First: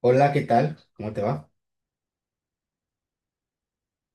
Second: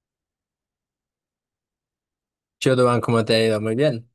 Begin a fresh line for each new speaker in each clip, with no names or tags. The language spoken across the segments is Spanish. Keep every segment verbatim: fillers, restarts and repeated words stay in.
Hola, ¿qué tal? ¿Cómo te va?
Shotoban, ¿cómo te ha ido? Muy bien.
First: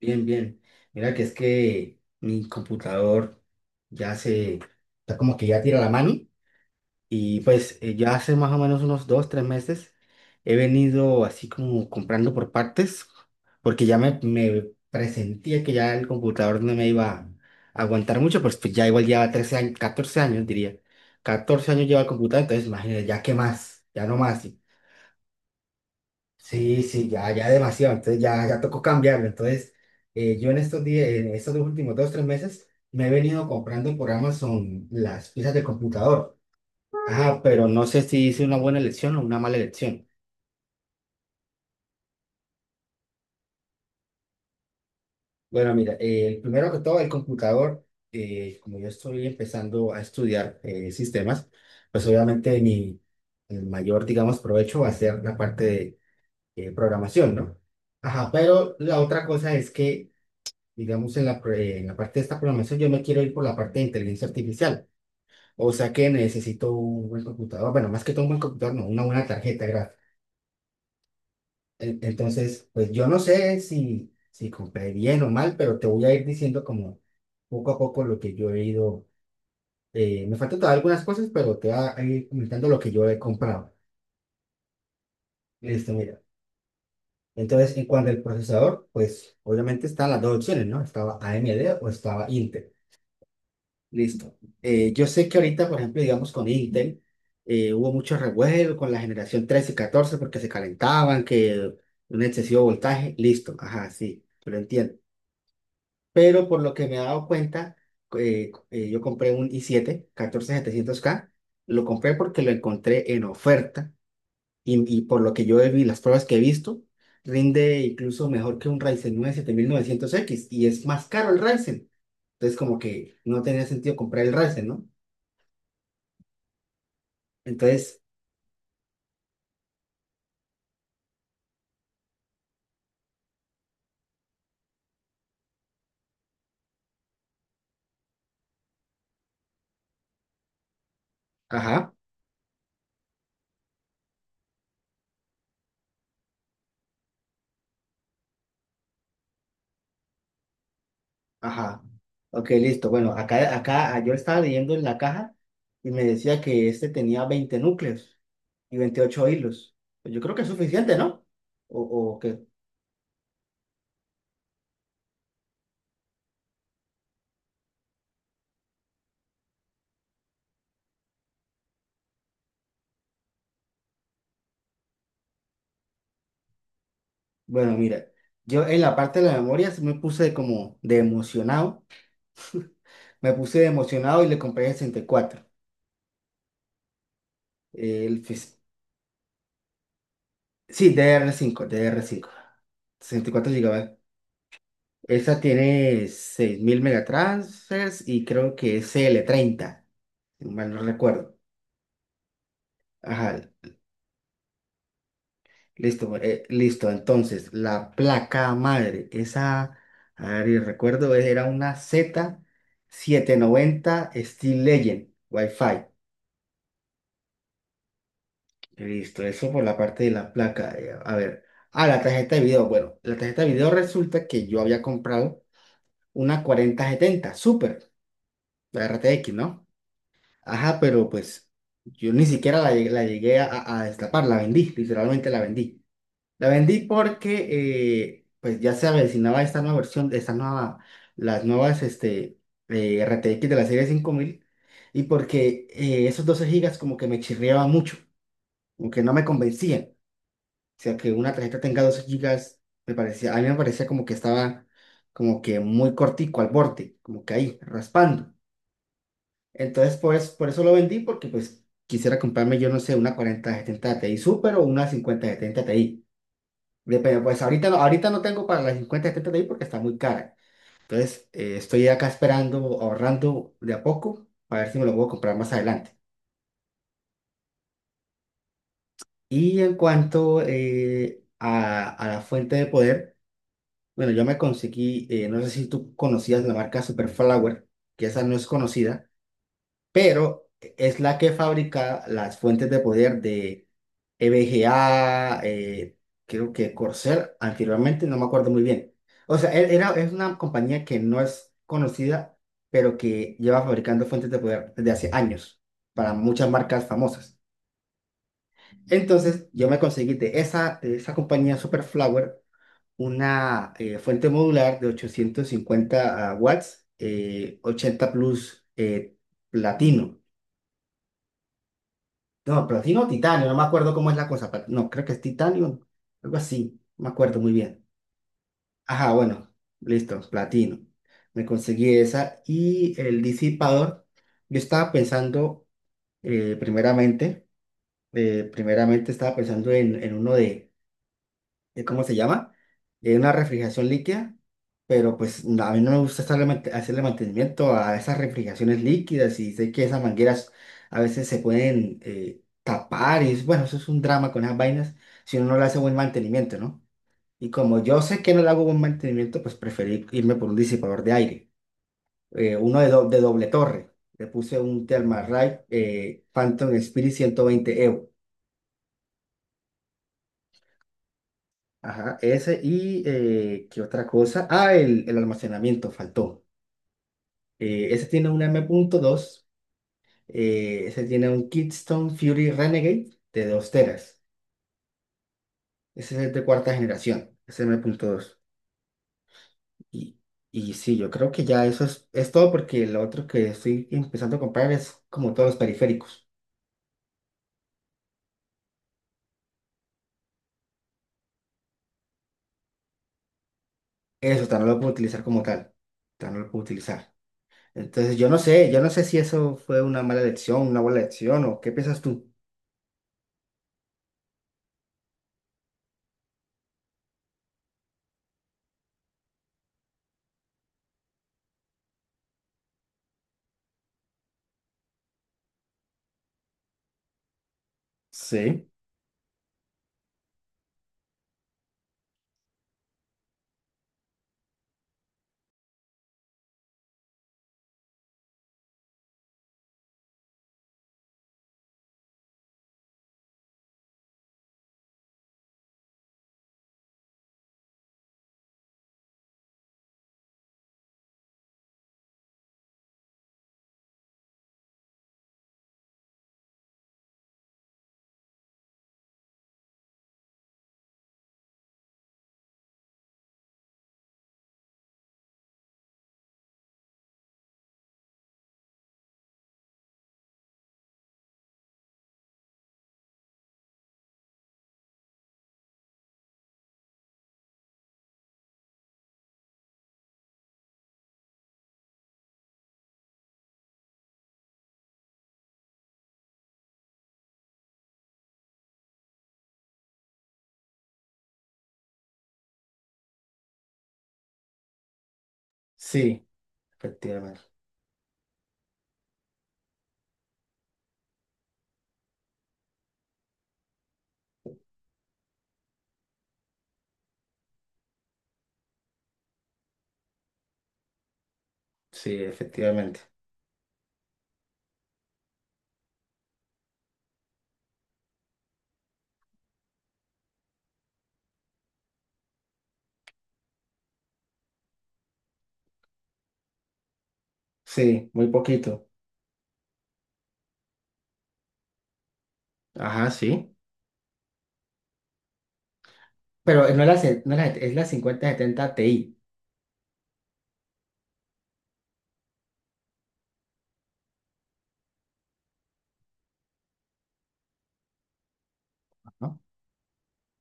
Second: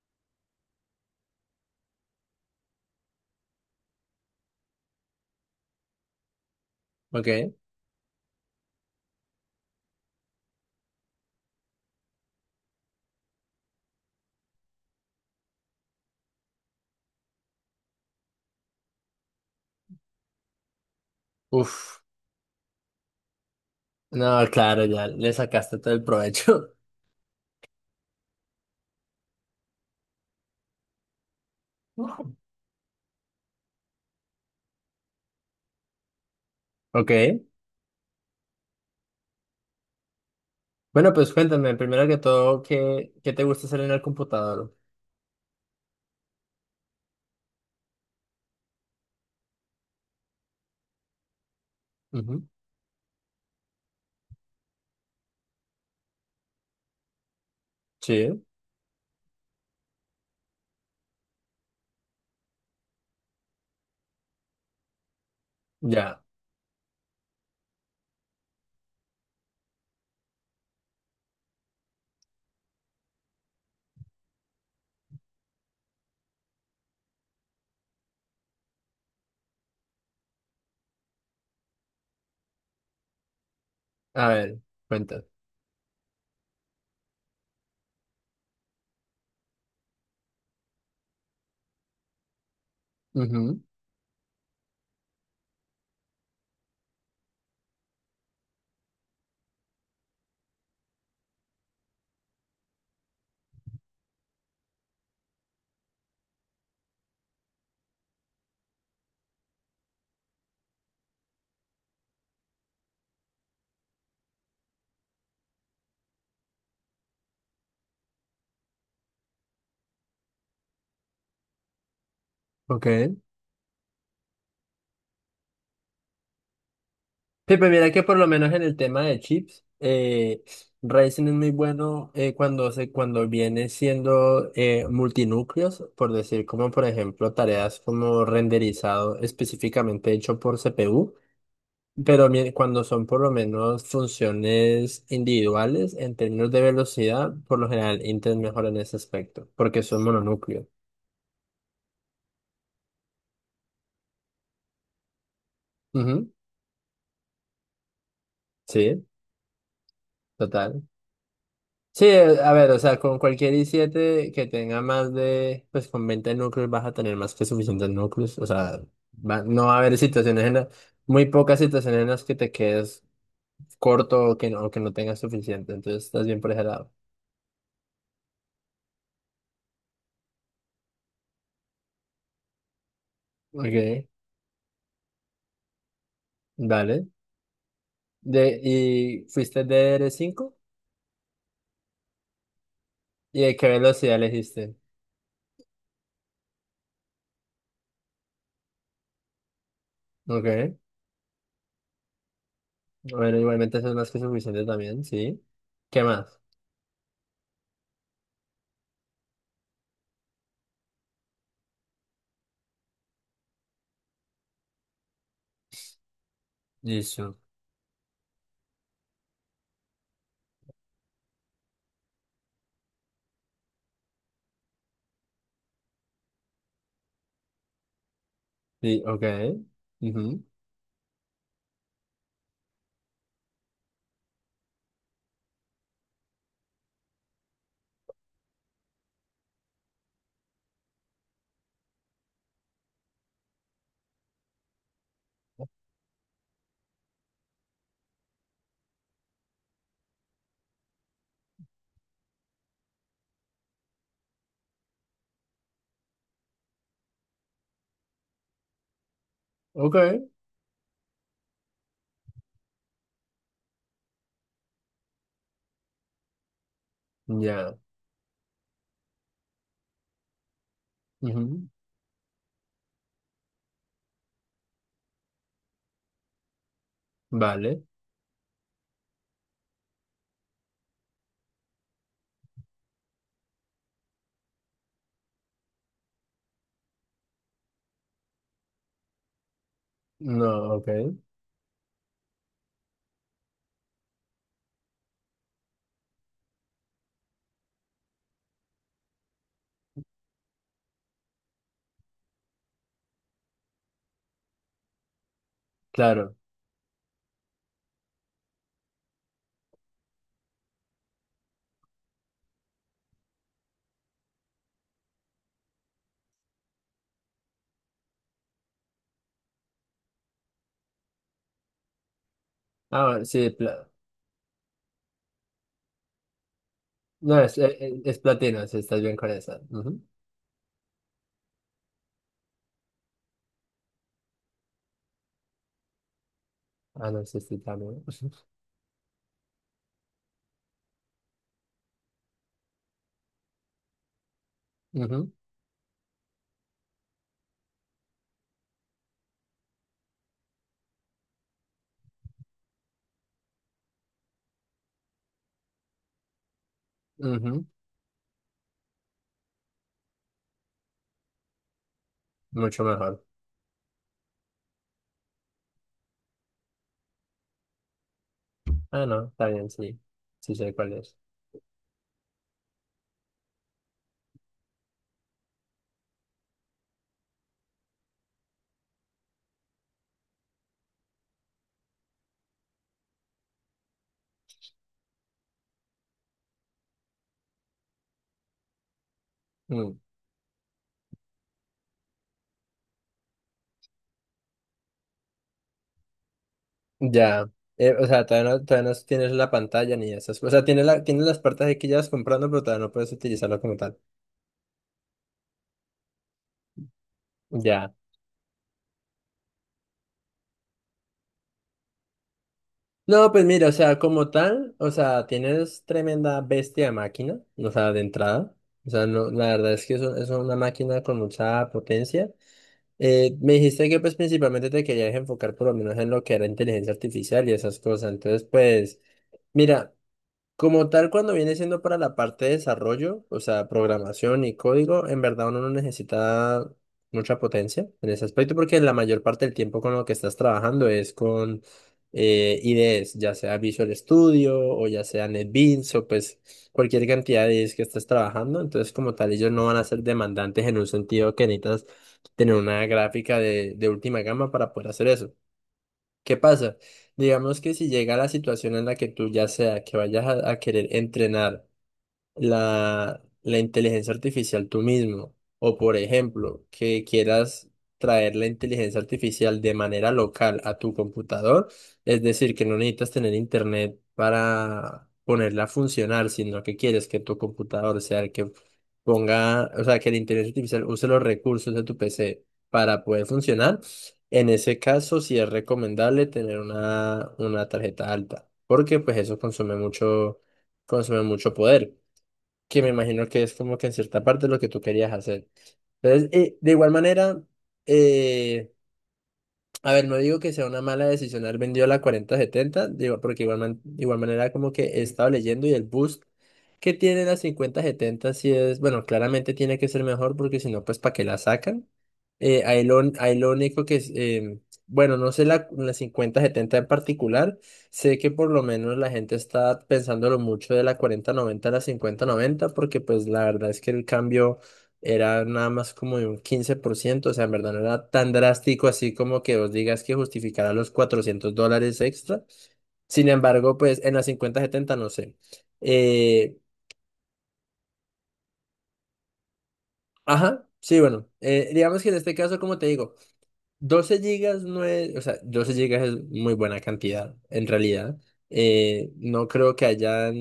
Bien, bien. Mira que es que mi computador ya se, está como que ya tira la mano y
Ok.
pues eh, ya hace más o menos unos dos, tres meses he venido así como comprando por partes porque ya me, me presentía que ya el computador no me iba a aguantar mucho, pues, pues ya igual lleva trece años, catorce años diría. Catorce años
Uf.
lleva el computador, entonces imagínate, ya qué más, ya no más.
No, claro, ya le sacaste todo el provecho.
Sí, sí, ya, ya demasiado, entonces ya, ya tocó cambiarlo. Entonces, eh, yo en estos días, en estos dos últimos dos, tres meses, me he venido comprando por Amazon las piezas del computador.
Ok.
Ajá, pero no sé si hice una buena elección o una mala elección.
Bueno, pues cuéntame, primero que todo, ¿qué, qué te gusta hacer en el computador?
Bueno, mira, eh, primero que todo, el computador, eh, como yo estoy empezando a estudiar eh, sistemas, pues
Ujú.
obviamente mi el mayor, digamos, provecho va a ser la parte de eh, programación, ¿no? Ajá,
Sí,
pero la otra cosa es que digamos, en la, pro- en la parte de esta programación, yo me quiero ir por la parte de inteligencia artificial. O sea que
ya.
necesito un buen computador. Bueno, más que todo un buen computador, no, una buena tarjeta gráfica. En- Entonces, pues yo no sé si, si compré bien o mal, pero te voy a ir diciendo como poco a poco lo que yo he ido. Eh, me faltan todavía algunas cosas, pero te voy a ir comentando lo que yo he comprado.
A ver, cuéntame.
Listo, mira. Entonces, en cuanto al procesador, pues obviamente están las dos opciones, ¿no? Estaba A M D o estaba Intel.
Ujú.
Listo. Eh, yo sé que ahorita, por ejemplo, digamos con Intel, eh, hubo mucho revuelo con la generación trece y catorce porque se calentaban, que un excesivo voltaje. Listo. Ajá, sí, yo lo entiendo. Pero por lo que me he dado cuenta, eh, eh, yo compré un i siete catorce setecientos k. Lo compré porque lo encontré en oferta y, y por lo que yo vi, las pruebas que he visto, rinde incluso mejor que un Ryzen nueve siete mil novecientos x y es más caro el Ryzen. Entonces, como que
Ok.
no tenía sentido comprar el Ryzen, ¿no?
Sí, pues mira
Entonces,
que por lo menos en el tema de chips, eh, Ryzen es muy bueno eh, cuando se, cuando viene siendo eh, multinúcleos, por decir, como por ejemplo tareas como renderizado específicamente hecho por C P U.
ajá,
Pero mi- cuando son por lo menos funciones individuales, en términos de velocidad, por lo general Intel mejora en ese aspecto, porque son mononúcleo.
ajá. Ok, listo. Bueno, acá, acá yo estaba leyendo en la caja y me
Ujú,
decía que este tenía veinte núcleos y
sí,
veintiocho hilos. Pues yo creo que es
total.
suficiente, ¿no? O,
Sí,
o
eh,
que,
a ver, o sea, con cualquier i siete que tenga más de, pues con veinte núcleos vas a tener más que suficientes núcleos, o sea, va- no va a haber situaciones en las, muy pocas situaciones en las que te quedes corto o que no, o que no tengas suficiente, entonces estás bien por ese lado.
bueno, mira, yo en la parte de la memoria sí me puse como de emocionado. Me puse de
Ok,
emocionado y le compré el cuatro.
dale.
El, fis-
De, ¿y fuiste de r cinco?
sí, ddr cinco, ddr y
¿Y
cuatro
de qué
gigabytes.
velocidad le hiciste?
Esa tiene seis mil megatransfers y creo que es cl treinta si mal
Ok.
no recuerdo.
Bueno,
Ajá,
igualmente eso es más que suficiente también, ¿sí? ¿Qué
listo,
más?
eh, listo. Entonces, la placa madre, esa, a ver, y recuerdo, era una z setecientos noventa Steel Legend Wi-Fi.
Listo.
Listo, eso por la parte de la placa. eh, A ver, ah, la tarjeta de video. Bueno, la tarjeta de video resulta que yo había comprado una cuarenta setenta Super, la
Sí, ok.
R T X, ¿no?
Ujú.
Ajá, pero pues yo ni siquiera la, llegué- la llegué a, a destapar, la vendí, literalmente la vendí. La vendí porque eh, pues ya se avecinaba esta nueva versión, esta nueva, las nuevas este, eh, R T X de la serie cinco mil y porque eh, esos doce gigas como que me chirriaba mucho, como que no me convencían. O sea, que una tarjeta tenga doce gigas, me parecía, a mí me parecía como que estaba como que muy cortico al borde, como que ahí, raspando. Entonces, por,
Ok.
es- por eso lo vendí, porque pues quisiera comprarme, yo no sé, una cuarenta setenta Ti Super o una cincuenta setenta Ti. Depende, pues ahorita no,
Ya.
ahorita no tengo para la cincuenta setenta Ti porque está muy cara. Entonces, eh,
Ujú.
estoy acá esperando, ahorrando de a poco, para ver si me lo puedo comprar más adelante.
Vale.
Y en cuanto eh, a, a la fuente de poder, bueno, yo me conseguí, eh, no sé si tú conocías la marca Superflower, que esa no es conocida pero
No, ok.
es la que fabrica las fuentes de poder de E V G A, eh, creo que Corsair, anteriormente, no me acuerdo muy bien. O sea, e- era, es una compañía que no es conocida, pero que lleva fabricando fuentes de poder desde hace años para
Claro.
muchas marcas famosas. Entonces, yo me conseguí de esa, de esa compañía Superflower una eh, fuente modular de ochocientos cincuenta watts, eh, ochenta plus eh, platino. No, platino
Ah,
o
bueno,
titanio,
sí,
no me
pla-
acuerdo cómo es la cosa. plat- No, creo que es titanio, algo así, no me
no,
acuerdo muy
es, es,
bien.
es platino, si estás
Ajá,
bien con
bueno,
esa. Ujú.
listo, platino. Me conseguí esa y el disipador. Yo estaba pensando, eh,
Ah, no, sí,
primeramente,
sí, también.
eh, primeramente estaba pensando en, en uno de eh, ¿cómo se llama? Eh, una refrigeración líquida, pero
Ujú,
pues no, a mí no me gusta estarle mante- hacerle mantenimiento a esas refrigeraciones líquidas y sé que esas mangueras a veces se pueden eh, tapar y es- bueno, eso es un drama con esas vainas si uno no le hace buen mantenimiento, ¿no? Y
ujú.
como yo sé que no le hago buen mantenimiento, pues preferí irme por un disipador de aire, eh, uno
Mucho
de, do- de
mejor.
doble torre. Le puse un Thermalright eh, Phantom Spirit ciento veinte.
Ah, no, está bien, sí. Sí sé cuál es.
Ajá, ese y eh, ¿qué otra cosa? Ah, el, el almacenamiento faltó. Eh, ese tiene un m M.dos, eh, ese tiene un Keystone Fury Renegade de dos teras. Ese es de cuarta generación, ese m punto dos.
Mm.
Y, y sí, yo creo que ya eso es, es todo porque lo otro que estoy empezando a comprar es como todos los periféricos.
Ya, eh, o sea, todavía no, todavía no tienes la pantalla ni esas. O sea, tienes la, tienes las partes ahí que llevas comprando, pero todavía no puedes utilizarlo como tal.
Eso tan no lo puedo utilizar como tal, tan no lo puedo utilizar.
Ya.
Entonces yo no sé, yo no sé si eso fue una mala elección, una buena elección o qué piensas tú.
No, pues mira, o sea, como tal, o sea, tienes tremenda bestia de máquina, o sea, de entrada. O sea, no, la verdad es que es, un- es una máquina con mucha potencia. Eh, me dijiste que pues principalmente te querías enfocar por lo menos en lo que era inteligencia artificial y esas cosas. Entonces,
Sí.
pues, mira. Como tal, cuando viene siendo para la parte de desarrollo, o sea, programación y código, en verdad uno no necesita mucha potencia en ese aspecto porque la mayor parte del tiempo con lo que estás trabajando es con eh, IDEs, ya sea Visual Studio o ya sea NetBeans o pues cualquier cantidad de IDEs que estés trabajando. Entonces, como tal, ellos no van a ser demandantes en un sentido que necesitas tener una gráfica de, de última gama para poder hacer eso. ¿Qué pasa? Digamos que si llega la situación en la que tú ya sea que vayas a, a querer entrenar la, la inteligencia artificial tú mismo. O por ejemplo, que quieras traer la inteligencia artificial de manera local a tu computador. Es decir, que no necesitas tener internet para ponerla a funcionar, sino que quieres que tu computador sea el que ponga, o sea, que la inteligencia artificial use los recursos de tu P C para poder funcionar. En ese caso, sí es recomendable tener una, una tarjeta alta, porque pues eso consume mucho, consume mucho poder que me imagino que es como que en cierta parte lo que tú querías hacer.
Sí,
Entonces, eh, de igual
efectivamente.
manera, eh, a ver, no digo que sea una mala decisión haber vendido la cuarenta setenta, digo, porque igual, man- igual manera como que he estado leyendo y el boost que tiene la cincuenta setenta sí es, bueno, claramente tiene que ser mejor porque si no, pues ¿para qué la sacan?
Sí,
Eh, ahí
efectivamente.
lo, ahí lo único que es, eh, bueno, no sé la, la cincuenta setenta en particular, sé que por lo menos la gente está pensándolo mucho de la cuarenta noventa a la cincuenta noventa porque pues la verdad es que el cambio era nada más como de un quince por ciento, o sea, en verdad no
Sí,
era
muy
tan
poquito.
drástico así como que vos digas que justificará los cuatrocientos dólares extra.
Ajá,
Sin
sí.
embargo, pues en la cincuenta setenta no sé. Eh,
Pero no es la, ce- no es la, es la cincuenta setenta Ti,
ajá, sí, bueno, eh, digamos que en este caso, como te digo, doce gigas no es, o sea, doce gigas es muy buena cantidad, en realidad. Eh,
¿no?
no creo que haya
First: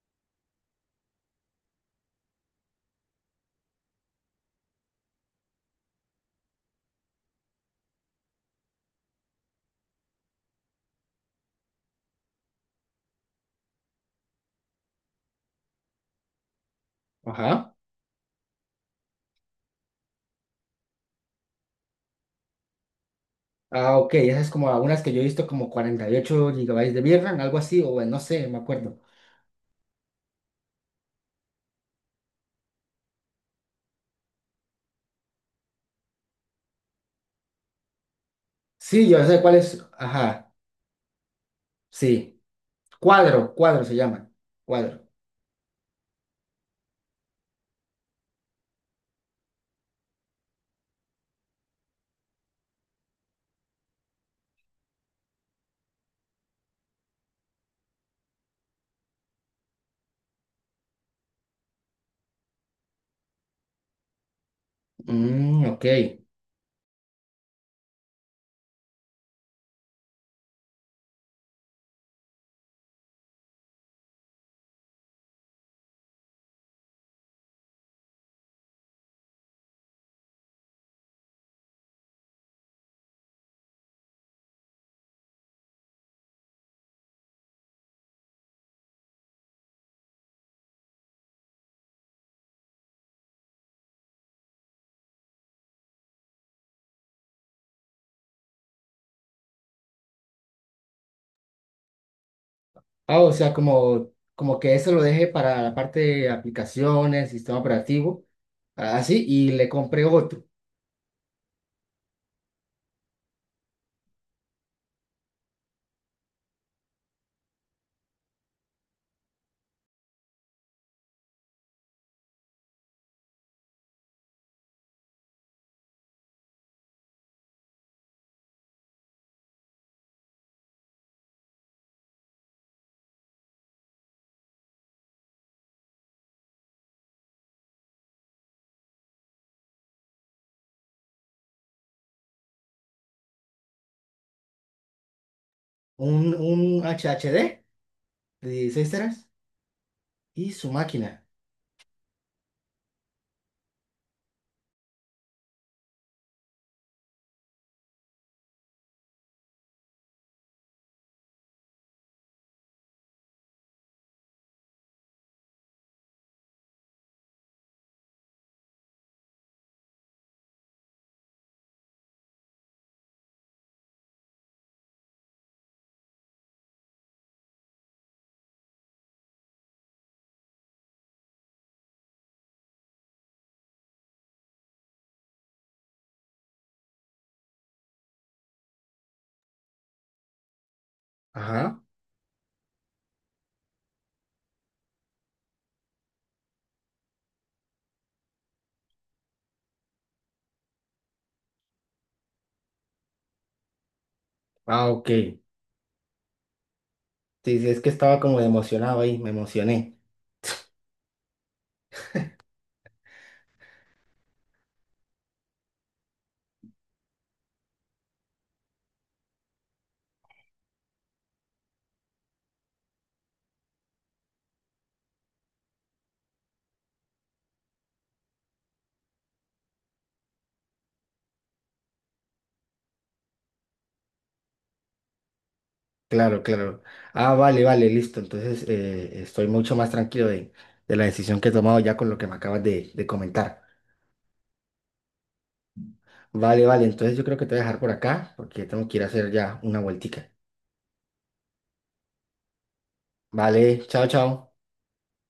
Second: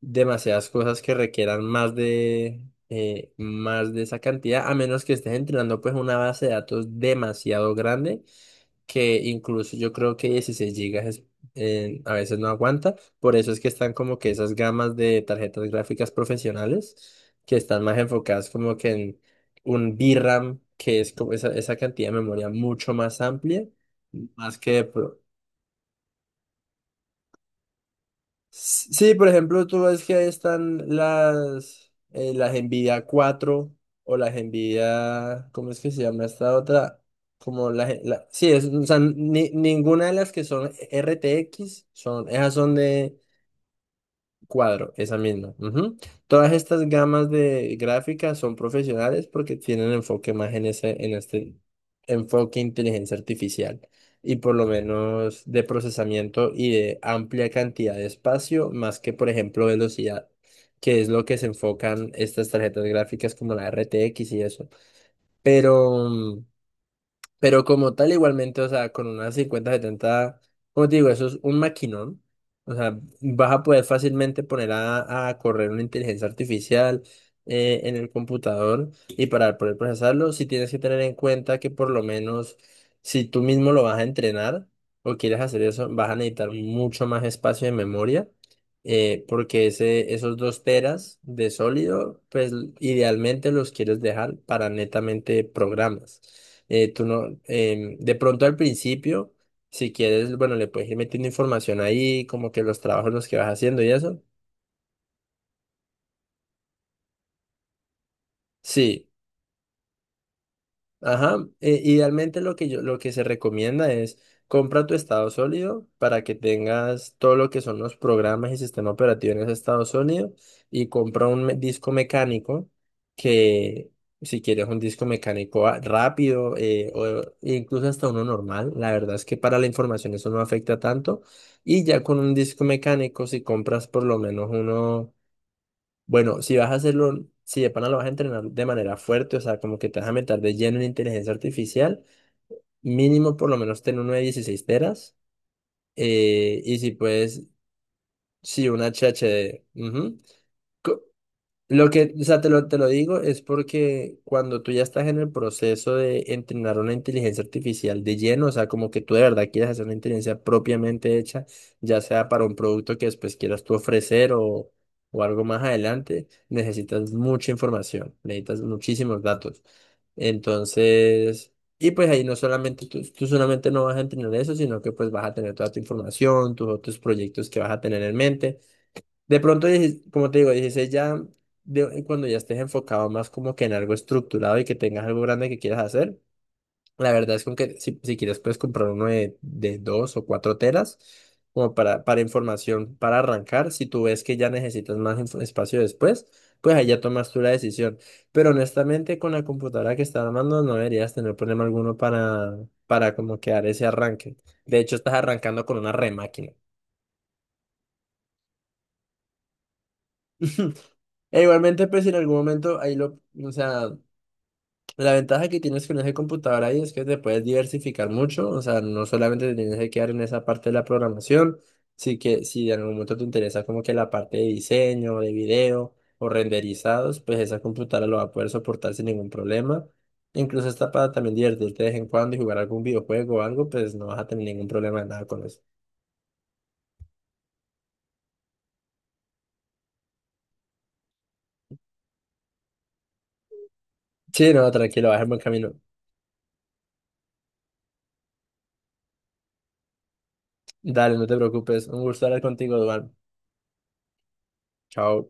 demasiadas cosas que requieran más de, eh, más de esa cantidad, a menos que estés entrenando pues una base de datos demasiado grande, que incluso yo creo que dieciséis gigas es- eh, a veces no aguanta, por eso es que están como que esas gamas de tarjetas gráficas profesionales que
Ajá.
están más enfocadas como que en un VRAM, que es como esa, esa cantidad de memoria mucho más amplia,
Ah, ok. Esas es
más
como
que...
algunas que yo he visto como cuarenta y ocho gigabytes de V RAM, algo así, o bueno, no sé, me acuerdo.
Sí, por ejemplo, tú ves que ahí están las, eh, las Nvidia cuatro o las Nvidia, ¿cómo es que se llama esta otra? Como la, gen- la- sí, es- o sea,
Sí, yo sé
ni-
cuál es.
ninguna de las que
Ajá,
son R T X son,
sí.
esas son de,
Cuadro, cuadro se llaman.
Cuadro,
Cuadro.
esa misma. Ujú. Todas estas gamas de gráficas son profesionales porque tienen enfoque más en ese, en este enfoque inteligencia artificial y por lo menos de procesamiento y de amplia cantidad de espacio, más que por ejemplo velocidad, que es lo que se enfocan estas tarjetas gráficas como la R T X y eso.
Mm, ok.
Pero mm, pero como tal, igualmente, o sea, con unas cincuenta setenta como te digo, eso es un maquinón. O sea, vas a poder fácilmente poner a, a correr una inteligencia artificial eh, en el computador y para poder procesarlo, si tienes que tener en cuenta que por lo menos si tú mismo lo vas a entrenar o quieres hacer eso, vas a necesitar mucho más espacio de memoria. eh, porque ese, esos dos teras de sólido, pues idealmente los quieres dejar para netamente programas. Eh, tú no, em, de pronto al principio, si quieres, bueno, le puedes ir metiendo información ahí, como que los trabajos
Ah,
los
o
que vas
sea,
haciendo y
como,
eso.
como que eso lo dejé para la parte de aplicaciones, sistema operativo,
Sí.
así, y le compré otro.
Ajá, eh, idealmente lo que yo, lo que se recomienda es compra tu estado sólido para que tengas todo lo que son los programas y sistema operativo en ese estado sólido y compra un me- disco mecánico que si quieres un disco mecánico a- rápido eh, o incluso hasta uno normal, la verdad es que para la información eso no afecta tanto y ya con un disco mecánico si compras por lo menos uno bueno, si vas a hacerlo, si de pana lo vas a entrenar de manera fuerte, o sea, como que te vas a meter de lleno en inteligencia artificial, mínimo por lo menos ten uno de dieciséis teras.
Un, un
eh, y si
h h d
puedes,
de
si una
dieciséis teras
H H,
y su máquina.
lo que, o sea, te lo, te lo digo es porque cuando tú ya estás en el proceso de entrenar una inteligencia artificial de lleno, o sea, como que tú de verdad quieres hacer una inteligencia propiamente hecha, ya sea para un producto que después quieras tú ofrecer o, o algo más adelante, necesitas mucha información, necesitas muchísimos datos. Entonces, y pues ahí no solamente tú, tú solamente no vas a entrenar eso, sino que pues vas a tener toda tu información, tus otros proyectos que vas a tener en mente. De pronto, dieci- como te digo, dieciséis ya, de- cuando ya estés enfocado más como que en algo estructurado y que tengas algo grande que quieras hacer, la verdad es como que si, si quieres puedes comprar uno de, de dos o cuatro telas como
Ajá.
para, para información, para arrancar. Si tú ves que ya necesitas más info- espacio después, pues ahí ya tomas tú la decisión. Pero honestamente, con la computadora que estás armando no deberías tener problema alguno para, para como que dar ese arranque. De
Ah,
hecho,
ok.
estás
Sí,
arrancando con una remáquina.
sí, es que estaba como emocionado ahí, me emocioné.
E igualmente, pues si en algún momento ahí lo, o sea, la ventaja que tienes con ese computador ahí es que te puedes diversificar mucho, o sea, no solamente te tienes que quedar en esa parte de la programación, sí que si en algún momento te interesa como que la parte de diseño, de video o renderizados, pues esa computadora lo va a poder soportar sin ningún problema. Incluso hasta para también divertirte de vez en cuando y jugar algún videojuego o algo, pues no vas a tener ningún problema de nada con eso.
Claro, claro. Ah, vale, vale, listo. Entonces eh, estoy mucho más tranquilo de, de la decisión que he tomado ya con lo que me acabas de, de comentar.
Sí, no, tranquilo, vas en buen camino.
Vale, vale, entonces yo creo que te voy a dejar por acá porque tengo que ir a hacer ya una vueltica.
Dale, no te preocupes. Un gusto hablar contigo, Duan.
Vale, chao, chao.
Chao.